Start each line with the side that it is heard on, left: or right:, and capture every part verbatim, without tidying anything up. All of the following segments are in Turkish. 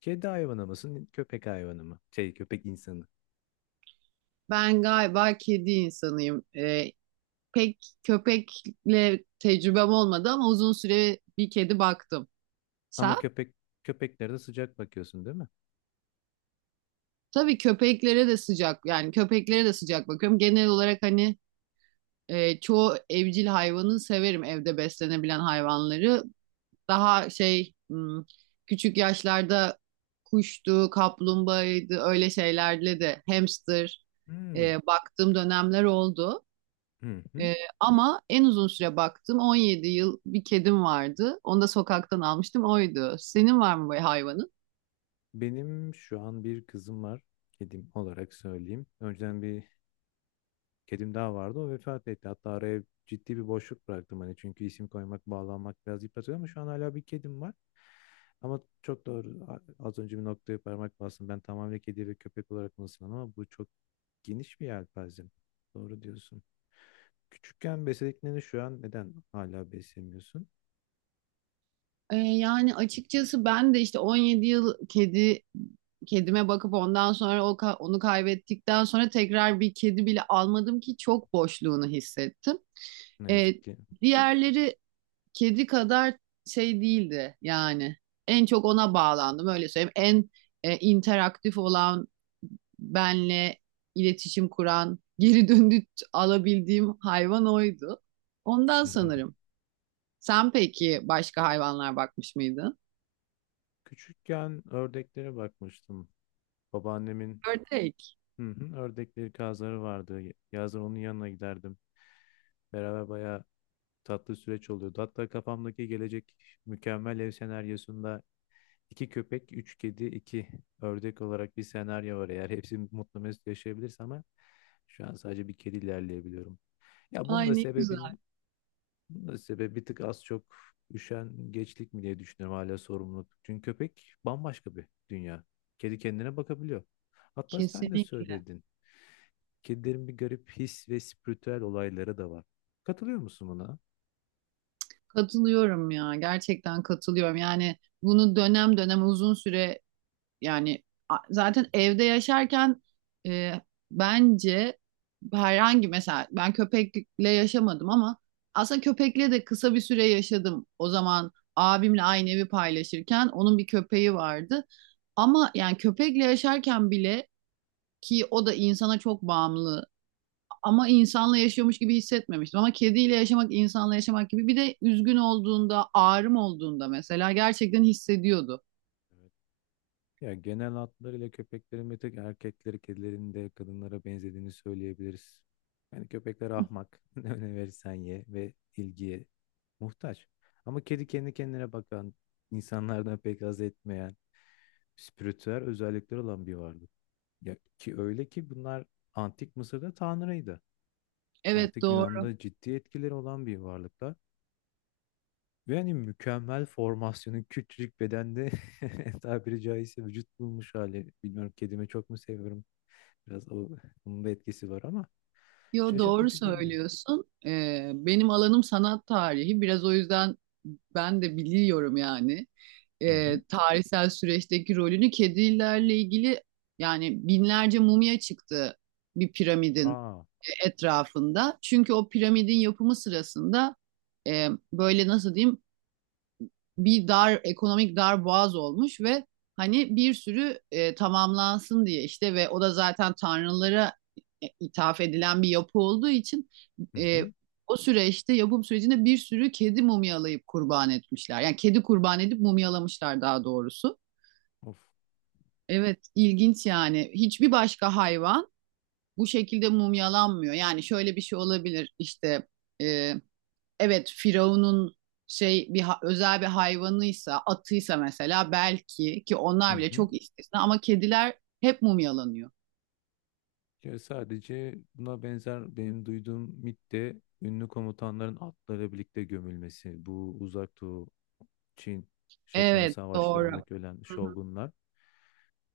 left: Kedi hayvanı mısın, köpek hayvanı mı? Şey, köpek insanı.
right: Ben galiba kedi insanıyım. Ee, pek köpekle tecrübem olmadı ama uzun süre bir kedi baktım. Sen?
left: Ama köpek köpeklere de sıcak bakıyorsun değil mi?
right: Tabii köpeklere de sıcak yani köpeklere de sıcak bakıyorum. Genel olarak hani e, çoğu evcil hayvanı severim evde beslenebilen hayvanları. Daha şey hmm, küçük yaşlarda kuştu, kaplumbağaydı öyle şeylerle de hamster
left: Hmm.
right: e, baktığım dönemler oldu.
left: Hı hı.
right: Ee, Ama en uzun süre baktım on yedi yıl bir kedim vardı. Onu da sokaktan almıştım oydu. Senin var mı böyle hayvanın?
left: Benim şu an bir kızım var. Kedim olarak söyleyeyim. Önceden bir kedim daha vardı. O vefat etti. Hatta araya ciddi bir boşluk bıraktım hani çünkü isim koymak, bağlanmak biraz yıpratıyor ama şu an hala bir kedim var. Ama çok doğru. A- Az önce bir noktaya parmak bastım. Ben tamamen kedi ve köpek olarak mısın ama bu çok geniş bir yelpaze. Doğru diyorsun. Küçükken beslediklerini şu an neden hala beslemiyorsun?
right: Ee, yani açıkçası ben de işte on yedi yıl kedi kedime bakıp ondan sonra o ka- onu kaybettikten sonra tekrar bir kedi bile almadım ki çok boşluğunu hissettim.
left: Ne
right: Ee,
left: yazık ki.
right: Diğerleri kedi kadar şey değildi yani. En çok ona bağlandım öyle söyleyeyim. En e, interaktif olan benle iletişim kuran, geri döndü alabildiğim hayvan oydu. Ondan
left: Hı hı.
right: sanırım. Sen peki başka hayvanlar bakmış mıydın?
left: Küçükken ördeklere bakmıştım. Babaannemin,
right: Ördek.
left: hı hı, ördekleri kazları vardı. Yazın onun yanına giderdim. Beraber bayağı tatlı süreç oluyordu. Hatta kafamdaki gelecek mükemmel ev senaryosunda iki köpek, üç kedi, iki ördek olarak bir senaryo var. Eğer hepsi mutlu mesut yaşayabilirse ama şu an sadece bir kedi ilerleyebiliyorum. Ya bunun
right: Ay
left: da
right: ne güzel.
left: sebebin Bunun da sebebi bir tık az çok üşengeçlik mi diye düşünüyorum, hala sorumluluk. Çünkü köpek bambaşka bir dünya. Kedi kendine bakabiliyor. Hatta sen de
right: Kesinlikle.
left: söyledin. Kedilerin bir garip his ve spiritüel olayları da var. Katılıyor musun buna?
right: Katılıyorum ya. Gerçekten katılıyorum. Yani bunu dönem dönem uzun süre. Yani a- zaten evde yaşarken e, bence herhangi mesela ben köpekle yaşamadım ama aslında köpekle de kısa bir süre yaşadım. O zaman abimle aynı evi paylaşırken onun bir köpeği vardı. Ama yani köpekle yaşarken bile ki o da insana çok bağımlı ama insanla yaşıyormuş gibi hissetmemiştim. Ama kediyle yaşamak insanla yaşamak gibi bir de üzgün olduğunda, ağrım olduğunda mesela gerçekten hissediyordu.
left: Evet. Ya genel hatlarıyla köpeklerin bir tek erkekleri, kedilerin de kadınlara benzediğini söyleyebiliriz. Yani köpekler ahmak. Ne verirsen ye ve ilgiye muhtaç. Ama kedi kendi kendine bakan, insanlardan pek haz etmeyen, spiritüel özellikleri olan bir varlık. Ya ki öyle ki bunlar antik Mısır'da tanrıydı.
right: Evet,
left: Antik
right: doğru.
left: Yunan'da ciddi etkileri olan bir varlıklar. Ve hani mükemmel formasyonu küçücük bedende tabiri caizse vücut bulmuş hali. Bilmiyorum, kedimi çok mu seviyorum? Biraz o, onun da etkisi var ama
right: Yo, doğru
left: şaşırtıcı geliyor.
right: söylüyorsun. Ee, benim alanım sanat tarihi. Biraz o yüzden ben de biliyorum yani.
left: Hı hı.
right: Ee, tarihsel süreçteki rolünü kedilerle ilgili yani binlerce mumya çıktı bir piramidin
left: Aa.
right: etrafında. Çünkü o piramidin yapımı sırasında e, böyle nasıl diyeyim bir dar ekonomik dar boğaz olmuş ve hani bir sürü e, tamamlansın diye işte ve o da zaten tanrılara e, ithaf edilen bir yapı olduğu için
left: Hı
right: e,
left: hı.
right: o süreçte yapım sürecinde bir sürü kedi mumyalayıp kurban etmişler. Yani kedi kurban edip mumyalamışlar daha doğrusu.
left: Of.
right: Evet, ilginç yani. Hiçbir başka hayvan bu şekilde mumyalanmıyor. Yani şöyle bir şey olabilir işte e, evet, Firavun'un şey bir ha- özel bir hayvanıysa, atıysa mesela belki ki
left: Hı
right: onlar bile
left: hı.
right: çok istisna ama kediler hep mumyalanıyor.
left: Ya sadece buna benzer benim duyduğum mit de ünlü komutanların atlarıyla birlikte gömülmesi. Bu Uzak Doğu, Çin, Japonya
right: Evet, doğru.
left: savaşlarındaki ölen
right: Hı hı.
left: şogunlar.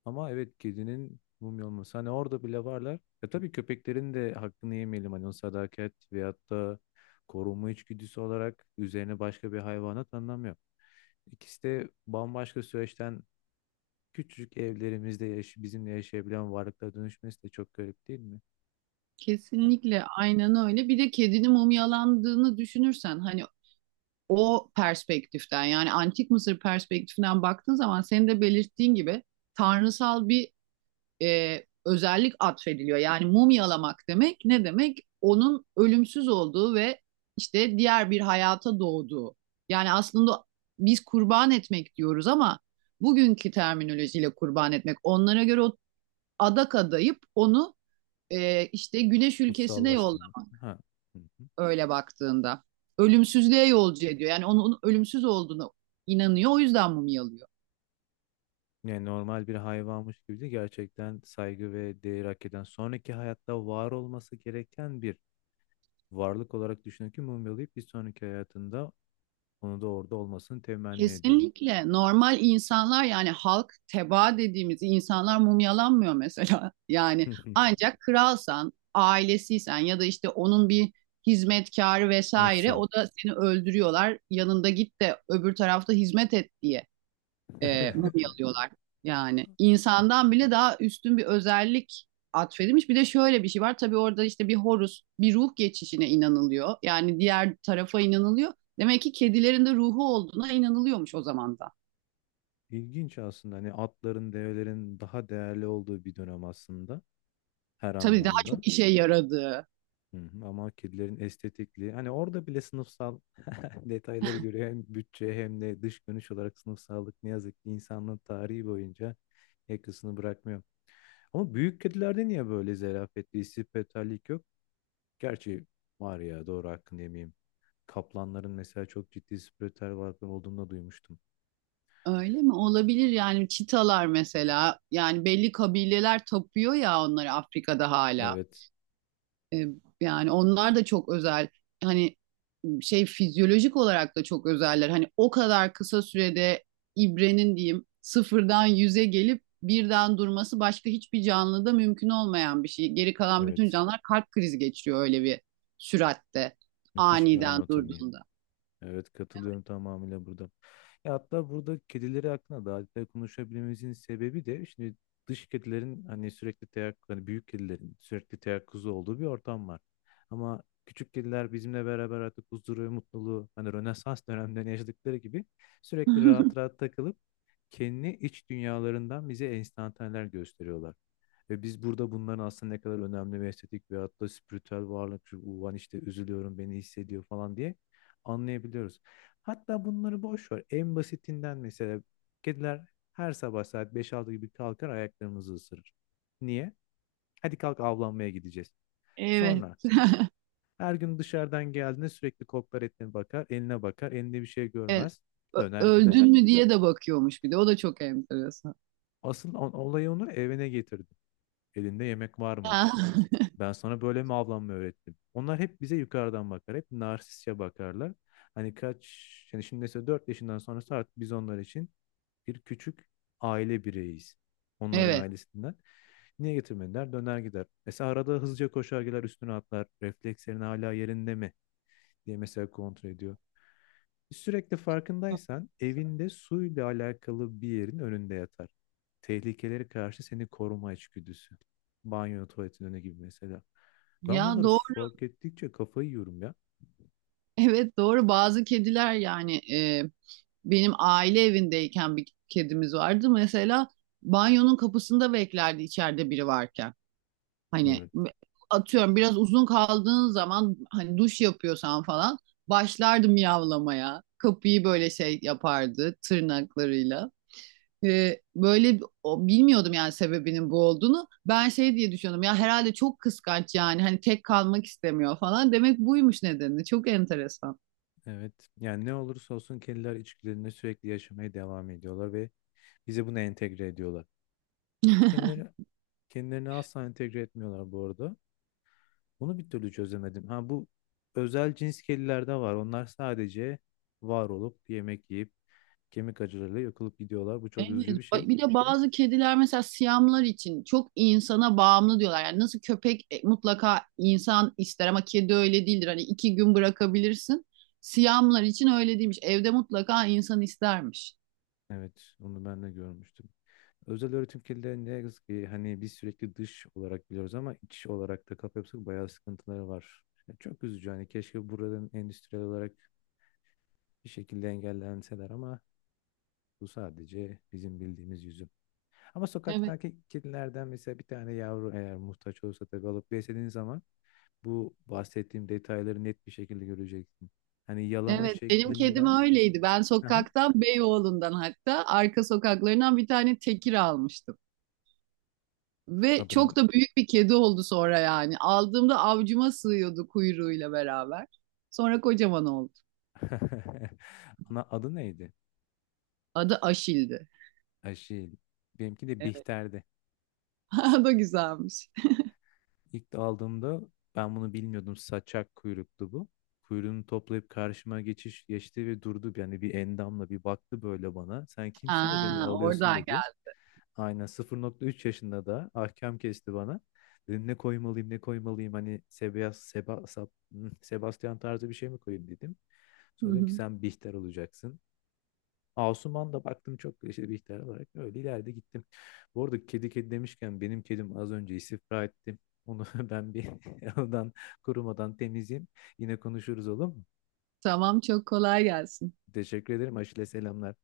left: Ama evet, kedinin mumya olması. Hani orada bile varlar. E tabii köpeklerin de hakkını yemeyelim. Hani o sadakat veyahut da korunma içgüdüsü olarak üzerine başka bir hayvana tanımlamıyor. İkisi de bambaşka süreçten küçücük evlerimizde yaş bizimle yaşayabilen varlıklara dönüşmesi de çok garip değil mi? Ha.
right: Kesinlikle aynen öyle. Bir de kedinin mumyalandığını düşünürsen hani o perspektiften yani antik Mısır perspektifinden baktığın zaman senin de belirttiğin gibi tanrısal bir e, özellik atfediliyor. Yani mumyalamak demek ne demek? Onun ölümsüz olduğu ve işte diğer bir hayata doğduğu. Yani aslında biz kurban etmek diyoruz ama bugünkü terminolojiyle kurban etmek. Onlara göre o adak adayıp onu e, işte güneş ülkesine
left: Kutsallaştırmak.
right: yollamak
left: Ha. Hı hı.
right: öyle baktığında. Ölümsüzlüğe yolcu ediyor. Yani onun ölümsüz olduğunu inanıyor. O yüzden mumyalıyor.
left: Yani normal bir hayvanmış gibi de gerçekten saygı ve değer hak eden, sonraki hayatta var olması gereken bir varlık olarak düşünün ki mumyalayıp bir sonraki hayatında onu da orada olmasını temenni ediyorum.
right: Kesinlikle normal insanlar yani halk tebaa dediğimiz insanlar mumyalanmıyor mesela. Yani ancak kralsan, ailesiysen ya da işte onun bir hizmetkarı vesaire
left: Sınıfsal.
right: o da seni öldürüyorlar. Yanında git de öbür tarafta hizmet et diye e, mumyalıyorlar. Yani insandan bile daha üstün bir özellik atfedilmiş. Bir de şöyle bir şey var. Tabii orada işte bir horus, bir ruh geçişine inanılıyor. Yani diğer tarafa inanılıyor. Demek ki kedilerin de ruhu olduğuna inanılıyormuş o zaman da.
left: İlginç aslında. Hani atların, develerin daha değerli olduğu bir dönem aslında, her
right: Tabii daha
left: anlamda.
right: çok işe yaradığı.
left: Hı hı. Ama kedilerin estetikliği hani orada bile sınıfsal, detayları göre hem bütçe hem de dış görünüş olarak sınıfsallık ne yazık ki insanlığın tarihi boyunca yakasını bırakmıyor. Ama büyük kedilerde niye böyle zerafetli, istifetallik yok? Gerçi var ya, doğru, hakkını yemeyeyim. Kaplanların mesela çok ciddi istifetal varlıkları olduğunu da duymuştum.
right: Öyle mi? Olabilir yani çitalar mesela. Yani belli kabileler tapıyor ya onları Afrika'da hala.
left: Evet,
right: E, Yani onlar da çok özel. Hani şey fizyolojik olarak da çok özeller. Hani o kadar kısa sürede ibrenin diyeyim sıfırdan yüze gelip birden durması başka hiçbir canlıda mümkün olmayan bir şey. Geri kalan bütün
left: evet.
right: canlılar kalp krizi geçiriyor öyle bir süratte
left: Müthiş bir
right: aniden
left: anatomi.
right: durduğunda.
left: Evet, katılıyorum tamamıyla burada. E hatta burada kedileri hakkında daha detaylı konuşabilmemizin sebebi de şimdi dış kedilerin hani sürekli teyakkuz, hani büyük kedilerin sürekli teyakkuzu olduğu bir ortam var. Ama küçük kediler bizimle beraber artık huzuru ve mutluluğu hani Rönesans dönemlerinde yaşadıkları gibi sürekli rahat rahat takılıp kendi iç dünyalarından bize enstantaneler gösteriyorlar. Ve biz burada bunların aslında ne kadar önemli ve estetik ve hatta spiritüel varlık, şu ulan işte üzülüyorum beni hissediyor falan diye anlayabiliyoruz. Hatta bunları boş ver. En basitinden mesela kediler her sabah saat beş altı gibi kalkar, ayaklarımızı ısırır. Niye? Hadi kalk, avlanmaya gideceğiz.
right: Evet.
left: Sonra her gün dışarıdan geldiğinde sürekli koklar, etine bakar, eline bakar, elinde bir şey
right: Evet.
left: görmez,
right: Ö-
left: döner gider.
right: Öldün mü diye de bakıyormuş bir de. O da çok enteresan.
left: Asıl o- olayı onu evine getirdi. Elinde yemek var mı?
right: Ha,
left: Ben sana böyle mi avlanma öğrettim? Onlar hep bize yukarıdan bakar. Hep narsistçe bakarlar. Hani kaç, yani şimdi mesela dört yaşından sonrası artık biz onlar için bir küçük aile bireyiz. Onların
right: Evet.
left: ailesinden. Niye getirmediler? Döner gider. Mesela arada hızlıca koşar gider, üstüne atlar. Reflekslerin hala yerinde mi diye mesela kontrol ediyor. Sürekli farkındaysan evinde suyla alakalı bir yerin önünde yatar. Tehlikelere karşı seni koruma içgüdüsü. Banyo, tuvaletin önü gibi mesela. Ben
right: Ya,
left: bunları
right: doğru.
left: fark ettikçe kafayı yiyorum ya.
right: Evet, doğru. Bazı kediler yani e, benim aile evindeyken bir kedimiz vardı. Mesela banyonun kapısında beklerdi içeride biri varken. Hani
left: Evet.
right: atıyorum biraz uzun kaldığın zaman hani duş yapıyorsan falan başlardı miyavlamaya. Kapıyı böyle şey yapardı tırnaklarıyla. E, böyle o- bilmiyordum yani sebebinin bu olduğunu. Ben şey diye düşünüyordum ya herhalde çok kıskanç yani hani tek kalmak istemiyor falan. Demek buymuş nedeni. Çok enteresan.
left: Evet. Yani ne olursa olsun kediler içgüdülerini sürekli yaşamaya devam ediyorlar ve bize bunu entegre ediyorlar. Kendileri, kendilerini asla entegre etmiyorlar bu arada. Bunu bir türlü çözemedim. Ha, bu özel cins kedilerde var. Onlar sadece var olup yemek yiyip kemik acılarıyla yakılıp gidiyorlar. Bu çok
right: Evet.
left: üzücü bir şey.
right: Ba- Bir de bazı kediler mesela siyamlar için çok insana bağımlı diyorlar. Yani nasıl köpek e, mutlaka insan ister ama kedi öyle değildir. Hani iki gün bırakabilirsin. Siyamlar için öyle değilmiş. Evde mutlaka insan istermiş.
left: Evet, onu ben de görmüştüm. Özel öğretim kirliliği ne yazık ki, hani biz sürekli dış olarak biliyoruz ama iç olarak da kafa yapısı bayağı sıkıntıları var. Yani çok üzücü, hani keşke buraların endüstriyel olarak bir şekilde engellenseler ama bu sadece bizim bildiğimiz yüzü. Ama sokaktaki kedilerden mesela bir tane yavru eğer muhtaç olursa tabii alıp beslediğin zaman bu bahsettiğim detayları net bir şekilde göreceksin. Hani yalama
right: Evet, benim kedim
left: şeklinden.
right: öyleydi. Ben
left: Aha.
right: sokaktan, Beyoğlu'ndan hatta arka sokaklarından bir tane tekir almıştım. Ve
left: Adını.
right: çok da büyük bir kedi oldu sonra yani. Aldığımda avcuma sığıyordu kuyruğuyla beraber. Sonra kocaman oldu.
left: Ana adı neydi?
right: Adı Aşil'di.
left: Ay şey, benimki de
right: Evet.
left: Bihter'di.
right: O da güzelmiş.
left: İlk aldığımda ben bunu bilmiyordum. Saçak kuyruktu bu. Kuyruğunu toplayıp karşıma geçiş geçti ve durdu. Yani bir endamla bir baktı böyle bana. Sen kimsin de beni
right: Aa,
left: alıyorsun,
right: oradan
left: dedi.
right: geldi.
left: Aynen sıfır nokta üç yaşında da ahkam kesti bana. Dedim ne koymalıyım, ne koymalıyım, hani Sebas, Seba, Sab- Sebastian tarzı bir şey mi koyayım, dedim.
right: Hı
left: Sonra dedim ki
right: hı.
left: sen Bihter olacaksın. Asuman da baktım çok işte, bir ihtiyar olarak öyle ileride gittim. Bu arada kedi kedi demişken benim kedim az önce istifra etti. Onu ben bir oradan kurumadan temizleyeyim. Yine konuşuruz, olur mu?
right: Tamam, çok kolay gelsin.
left: Teşekkür ederim. Aşile selamlar.